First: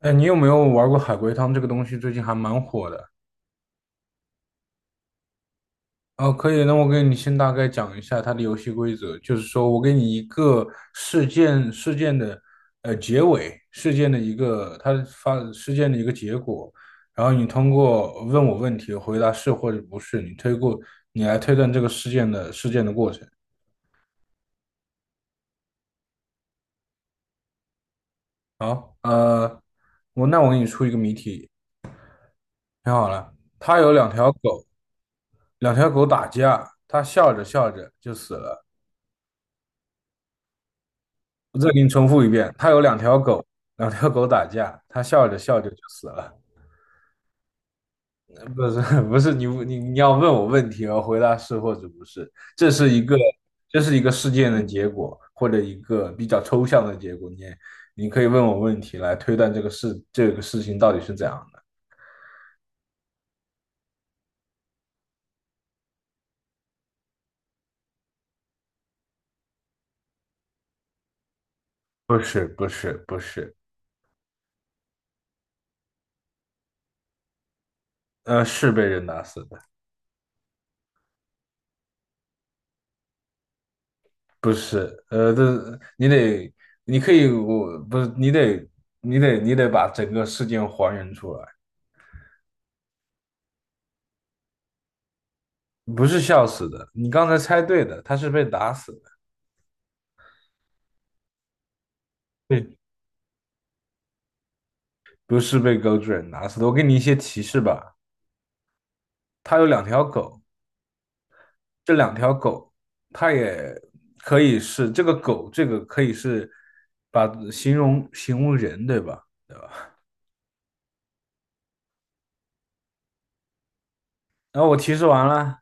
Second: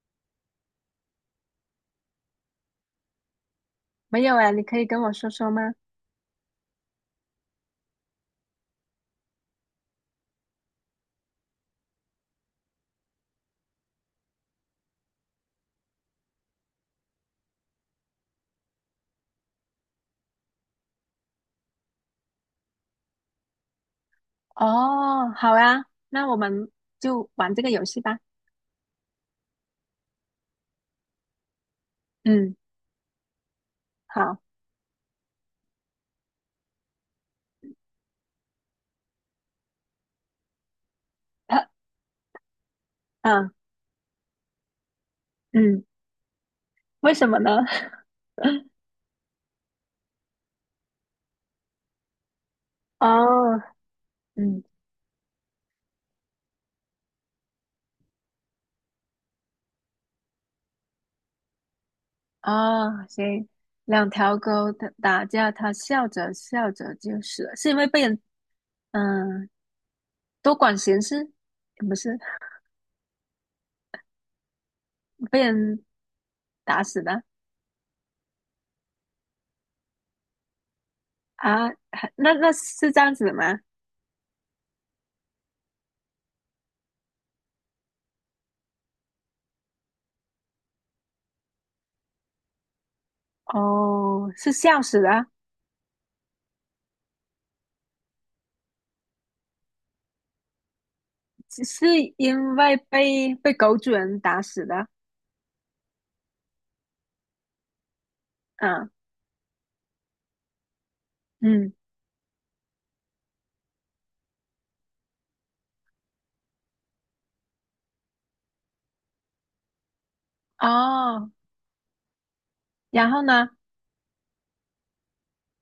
哎，你有没有玩过海龟汤这个东西？最近还蛮火的。没有哎，你可以跟我说说吗？哦，可以，那我给你先大概讲一下它的游戏规则，就是说我给你一个事件的结尾,事件的一个结果，然后你通过问我问题回答是或者不是，你来推断这个事件的过程。哦，好啊，那我们就玩这个游戏吧。好，那我给你出一个谜题，嗯，听好了。他有两条好，狗，两条狗打架，他笑着笑着就死了。我呃再给你重复一遍，他有两条狗，嗯两条狗打架，他笑着笑着就嗯，死了。为什么呢？不 是不是，你要问我问题，我回答是或者不是，这是一个哦，这是一个事件的嗯，结果，或者一个比较抽象的结果。你可以问我问题来推断这个事情到底是怎样的。哦，行，两条狗打架，它笑着笑着就死了，是因为被人嗯多管闲事，不是不是不是不是，被人打死的是被人打死的，啊？那是这样子的吗？不是，这你得你可以我不是你得你得你得把整个事件还原出来。哦，是笑死的，不是笑死的，你刚才猜对的，他是被打死的，是因对，为被狗主人打死的。不是被狗主人打死的。我给你一些提示吧，嗯，他有两条狗，嗯，这两条狗，它也可以是这个狗，这个可以是把形容人，对吧？哦，然后呢，然后我提示完了，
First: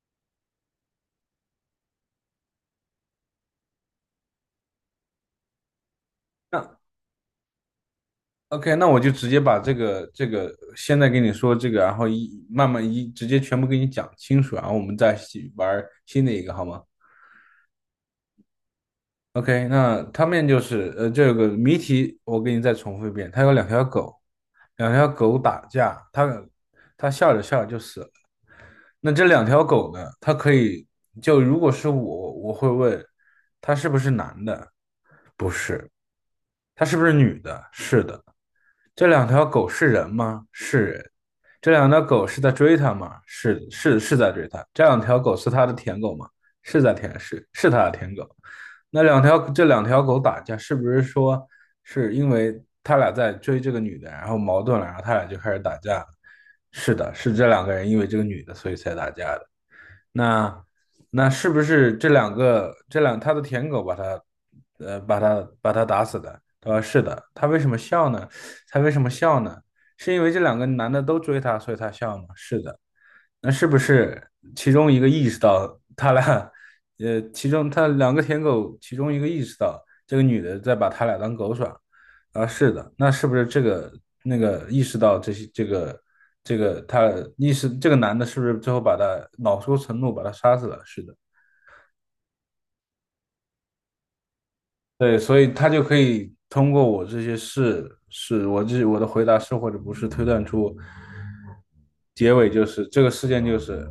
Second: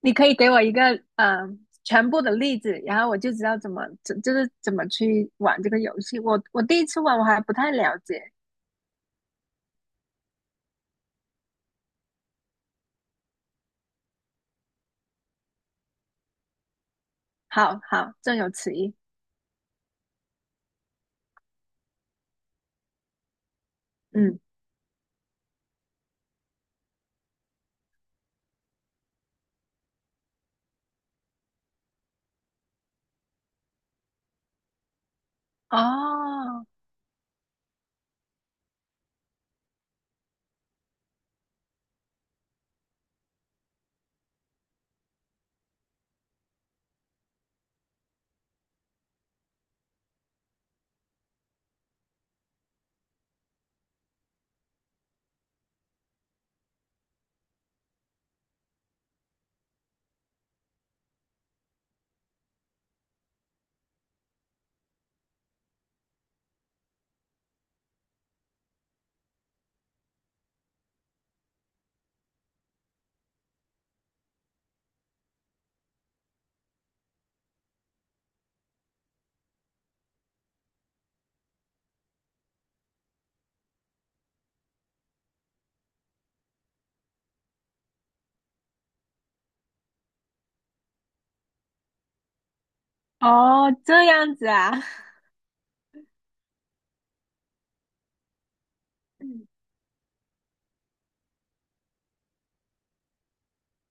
你可以给我一个全部的例子，然后我就知道怎么怎就是怎么去玩这个游戏。我第那 一次玩我还不太了解，OK,那我就直接把这个现在跟你说这个，然后一慢慢一直接全部给你讲清楚，然后我们再一起玩新的一个好吗？好好，正有此意。OK,那他面就是这个谜题我给你再重复一遍，他有两条狗，嗯，两条狗打架，他笑着笑着就死了。那这两条狗呢，它可以就如果是我，我会问他是不是男的？不是，哦他是不是女的？是的。这两条狗是人吗？是人。这两条狗是在追他吗？是是是在追他。这两条狗是他的舔狗吗？是在舔，是他的舔狗。那两条这两条狗打架，是不是说是因为他俩在追这个女的，然后矛盾了，然后他俩就开始打架是的，是这两个人因为这个女的，所以才打架的。那是不是这两个这两他的舔狗把他把他打死的？他说是的。他为什么笑呢？他为什么笑呢？是因为这两个男的都追他，所以他笑吗？是的。那是不是其中一个意识到他俩，其中他两个舔狗，其中一个意识到这个女的在把他俩当狗耍，啊，是的，那是不是这个那个意识到这些这个这个他意识这个男的是不是最后把他恼羞成怒把他杀死了？是的，哦，这样子啊，对，所以他就可以通过我这些是是我这我的 回答嗯是或者不是推断出结尾就是这个事件就是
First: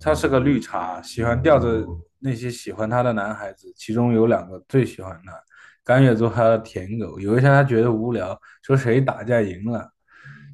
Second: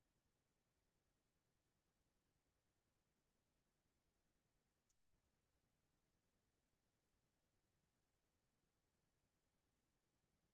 他是个绿茶，喜欢吊着那些喜欢他的男孩子，其中有两个最喜欢他，甘愿做他的舔狗。有一天他觉得无聊，说谁打架赢了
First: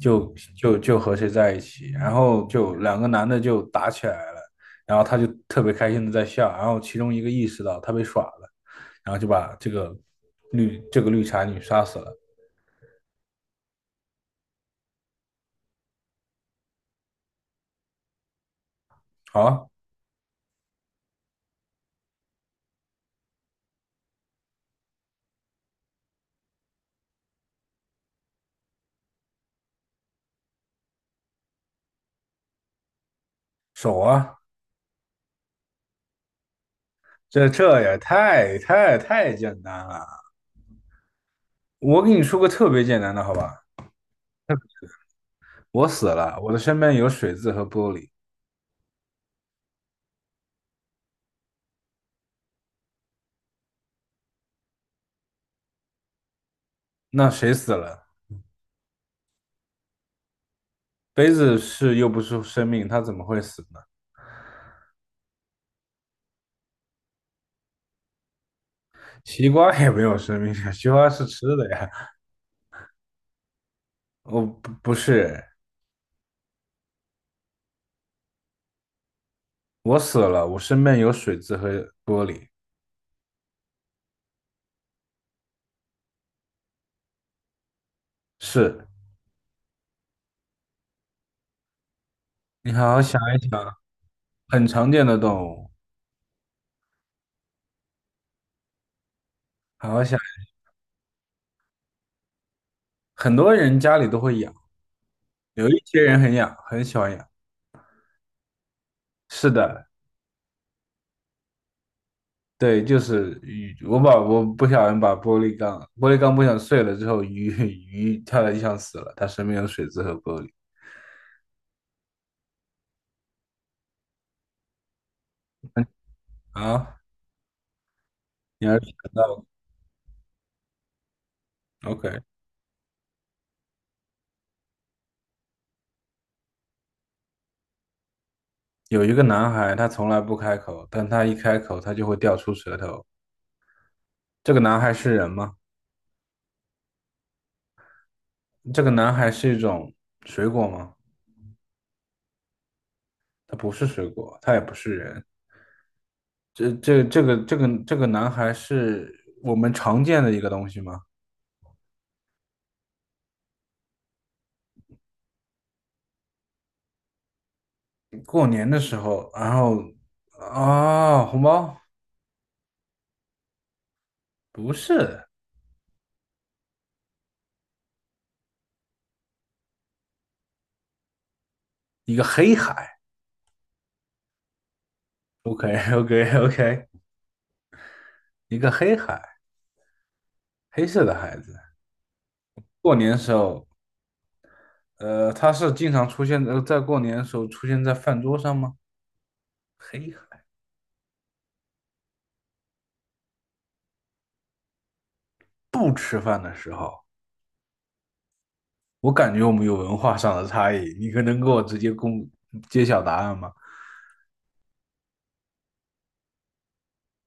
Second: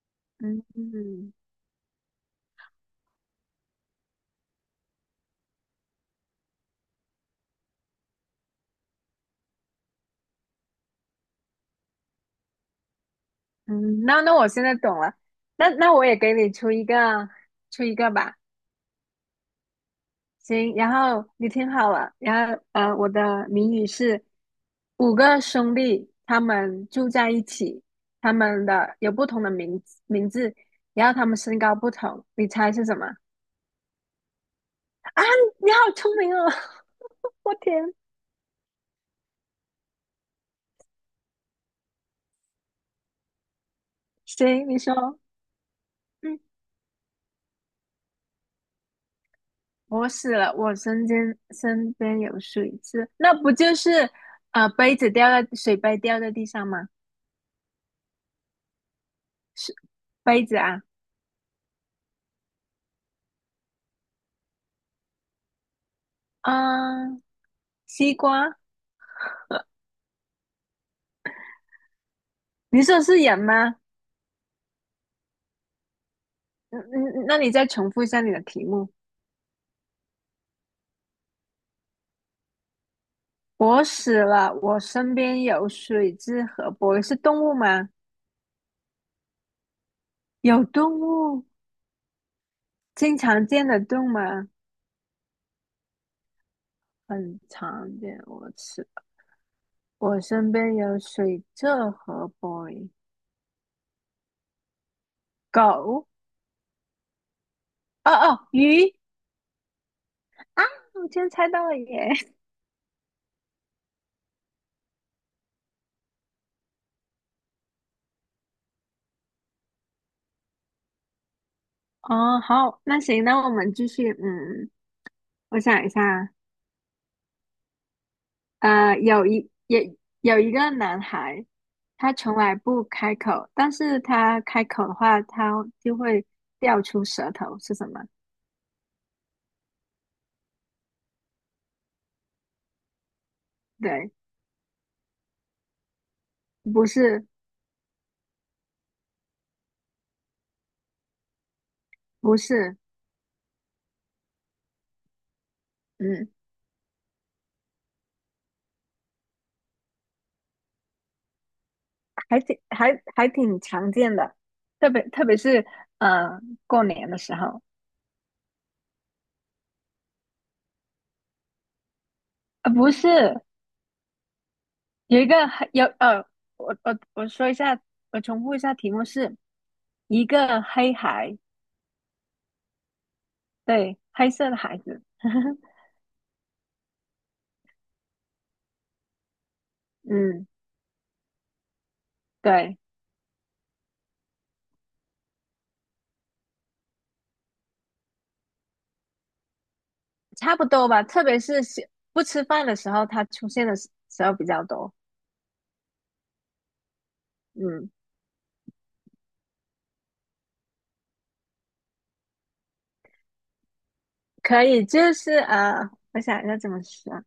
嗯就和谁嗯在一起，然后就两个男的就打起来了，然后他就特别开心的在笑，然后其中一个意识到他被耍了。然后就把这个绿茶女杀死了。嗯，那那我现在懂了，那那我也给你出一个吧。好，行，然后你听好了，然后我的谜语是五个兄弟，他们住在一起，他们的有不同的名字，然后他们身高不同，你猜是什么？手啊，啊，你好聪明哦！这我这天，也太简单了。我给你说个特别简单的，好吧？行，你说，我死了，嗯，我的身边有水渍和玻璃，我死了，我身边有水渍，那不就是杯子掉在地上吗？那谁死了？是杯子啊，杯子是又不是生命，它怎么会死呢？嗯、西瓜，西瓜也没有生命啊，西瓜是吃的呀。你说是人吗？哦，不是，嗯嗯，那你再重复一下你的题目。我死了，我身边有水渍和玻璃。我死了，我身边有水蛭和玻是动物吗？是，有动物，你好好经想常一见想，的动物吗？很常见的动物，很常见。我吃，好好想。我身边有水蛭和玻很多人家里都会养，有一些狗。人很养，很喜欢养。哦哦，鱼是的，啊！我居然猜到了耶！对，就是鱼。我不小心把玻璃缸，玻璃缸不小心碎了之后，鱼 鱼跳在地上死了，它身边有水渍和玻璃。哦，好，那行，那我们继续。嗯，我想一下啊，啊，你还是呃，想有到 一也有一个男孩，他 OK。从来不开口，但是他开口的话，他就会掉出舌头，是什么？有一个男孩，他从来不开口，但他一开口，他就会掉出舌头。对，这个男孩是人吗？不是，这个男孩是一种水果吗？不是，他不是水果，他也不是人。嗯，这个男孩是我们常见的一个东西吗？还挺常见的，特别是呃过年的时候，过年的时候，然后啊，红包不是不有是一个黑有呃，我说一下，我重复一下题目是一个黑孩，一个黑海对，黑色的孩子，，OK OK OK,一个黑海，嗯，黑色的孩子。对。过年的时候，他是经常出现在过年的时候出现在饭桌上吗？黑海差不多吧，特别是喜不吃饭的时候，它出现的时候比较多。不吃饭的时候，嗯，我感觉我们有文化上的差异，你可能给我直接揭晓答案吗？可以，我想一下怎么说啊，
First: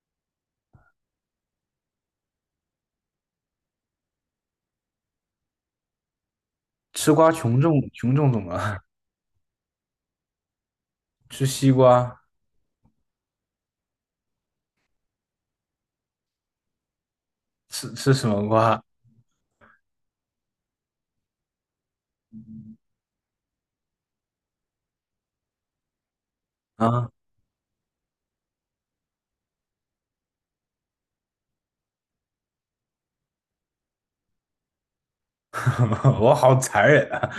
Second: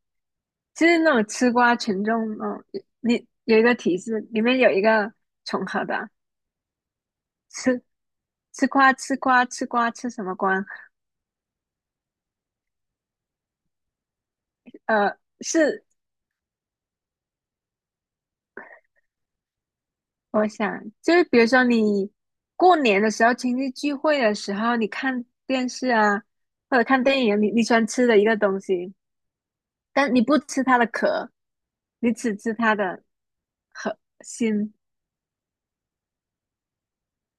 就是那种吃瓜群众哦，你有一个提示，里面有一个重合的，吃瓜群众吃怎么了？吃瓜吃什么瓜？吃西瓜？呃，是吃什么瓜我想就是比如说你过年的时候、亲戚聚会的时候，你看电视啊，或者看啊？电影，你你喜欢吃的一个东西。但你不吃它的壳，你只吃它的核心，我好残忍啊！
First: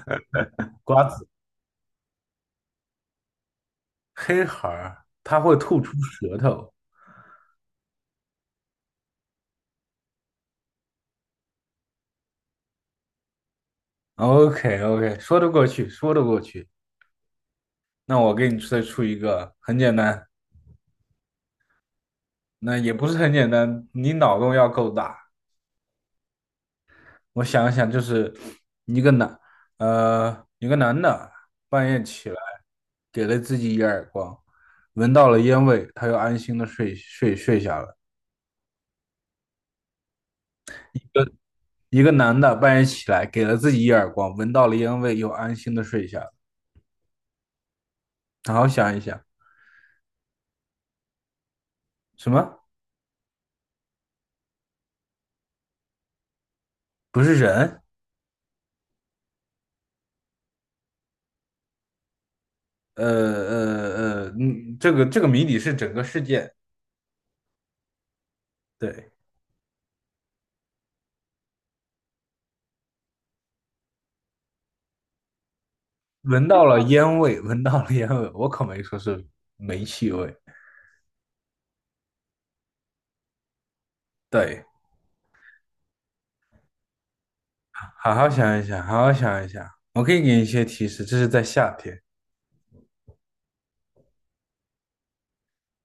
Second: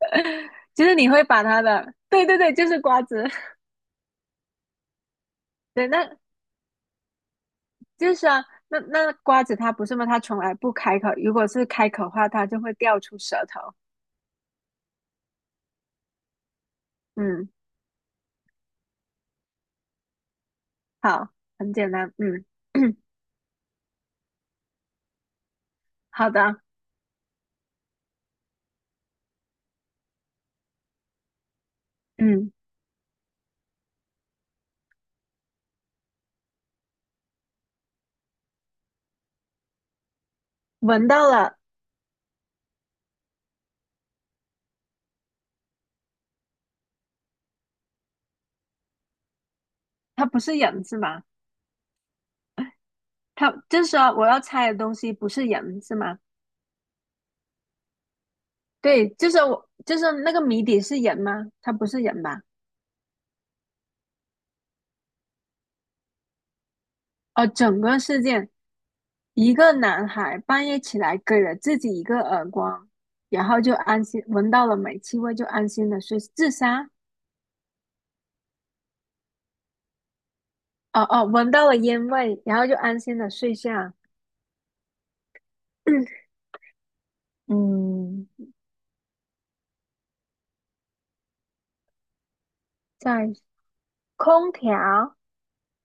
就是瓜你会子把它的，对对对，就是瓜子，黑孩儿，它会 吐对，出那舌头。就是啊，那那瓜子它不是吗？它从来不开口，如果是开口的话，它就会掉出舌头。OK OK,说得过去，说得过去。嗯，那我给你再出一个，很简单，好，很简单，嗯，那也 不是很简单，你脑洞要够大。好的，我想一想，就是一个男，一个男的半夜起来，嗯，给了自己一耳光，闻到了烟味，他又安心的睡下了。闻到了，一个男的半夜起来，给了自己一耳光，闻到了烟味，又安心的睡下了。好好想一想，它不是人是吗？什么？它就是说我要猜的东西不是人是吗？不是人？对，就是我，就是那个谜底是人吗？它不是人吧？嗯，这个谜底是整个事件，哦，整个事件。对，一个男孩半夜起来给了自己一个耳光，然后就安心闻到了煤气味，就安心的睡。闻自到了杀？烟味，闻到了烟味，我可没说是煤气味，哦哦，闻到了烟味，然后就安心的睡下。对，好嗯，好想一想，好好想一想，我可以给你一些提示，这是在夏天，在空调，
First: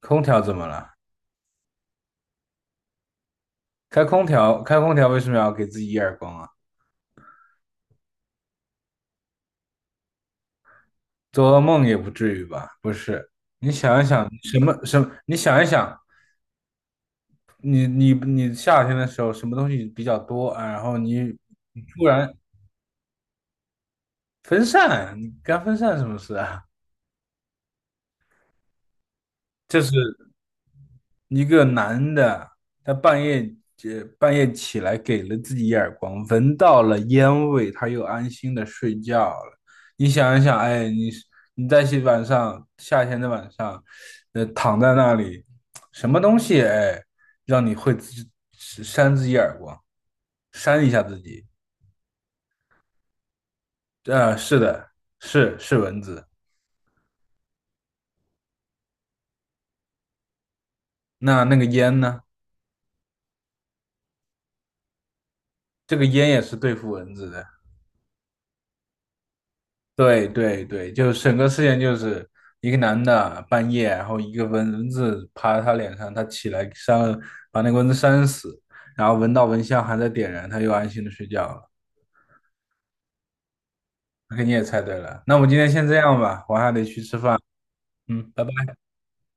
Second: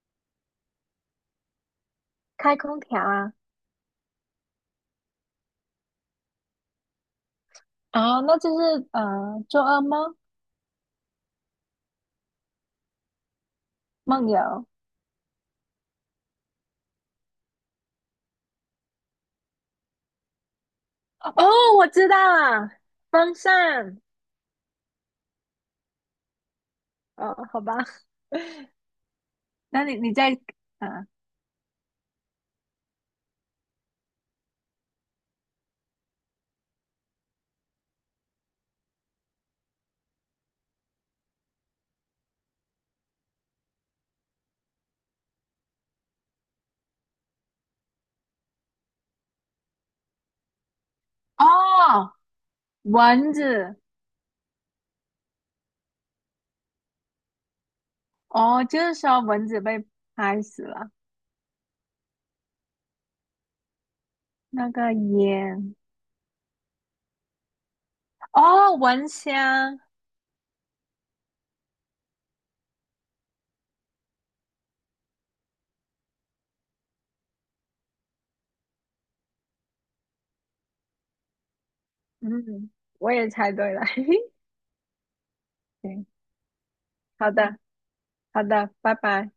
空调怎么了？开空调啊开空调，开空调为什么要给自己一耳光啊？哦，那就是做噩梦做噩梦也不至于吧？不是，你想一想，梦什游。么什么？你想一想，你夏天的时候什么东西比较多啊？然后你哦，你我突知道然了，风扇。分散，你干分散什么事啊？哦，好吧，这那是你你在啊？一个男的，他半夜半夜起来给了自己一耳光，闻到了烟味，他又安心的睡觉了。你想一想，哎，你在晚上夏天的晚上，躺在那里，什么东西哎，让你会自扇自己耳光，扇一下自己？哦，蚊子。啊，是的，是蚊子。哦，就是说蚊子被拍死了。那那个烟呢？那个烟这个烟也是对付蚊子的。哦，蚊香，对对对，就整个事件就是一个男的半夜，然后一个蚊子爬他脸上，他起来扇了，把那个蚊子扇死，然后闻到蚊香还在点燃，他又安心的睡觉了。嗯，我也猜对了，嘿嘿，那你也猜对了，那我们今天先这对，样吧，我还得去吃好饭。的，嗯，好拜拜。的，拜拜。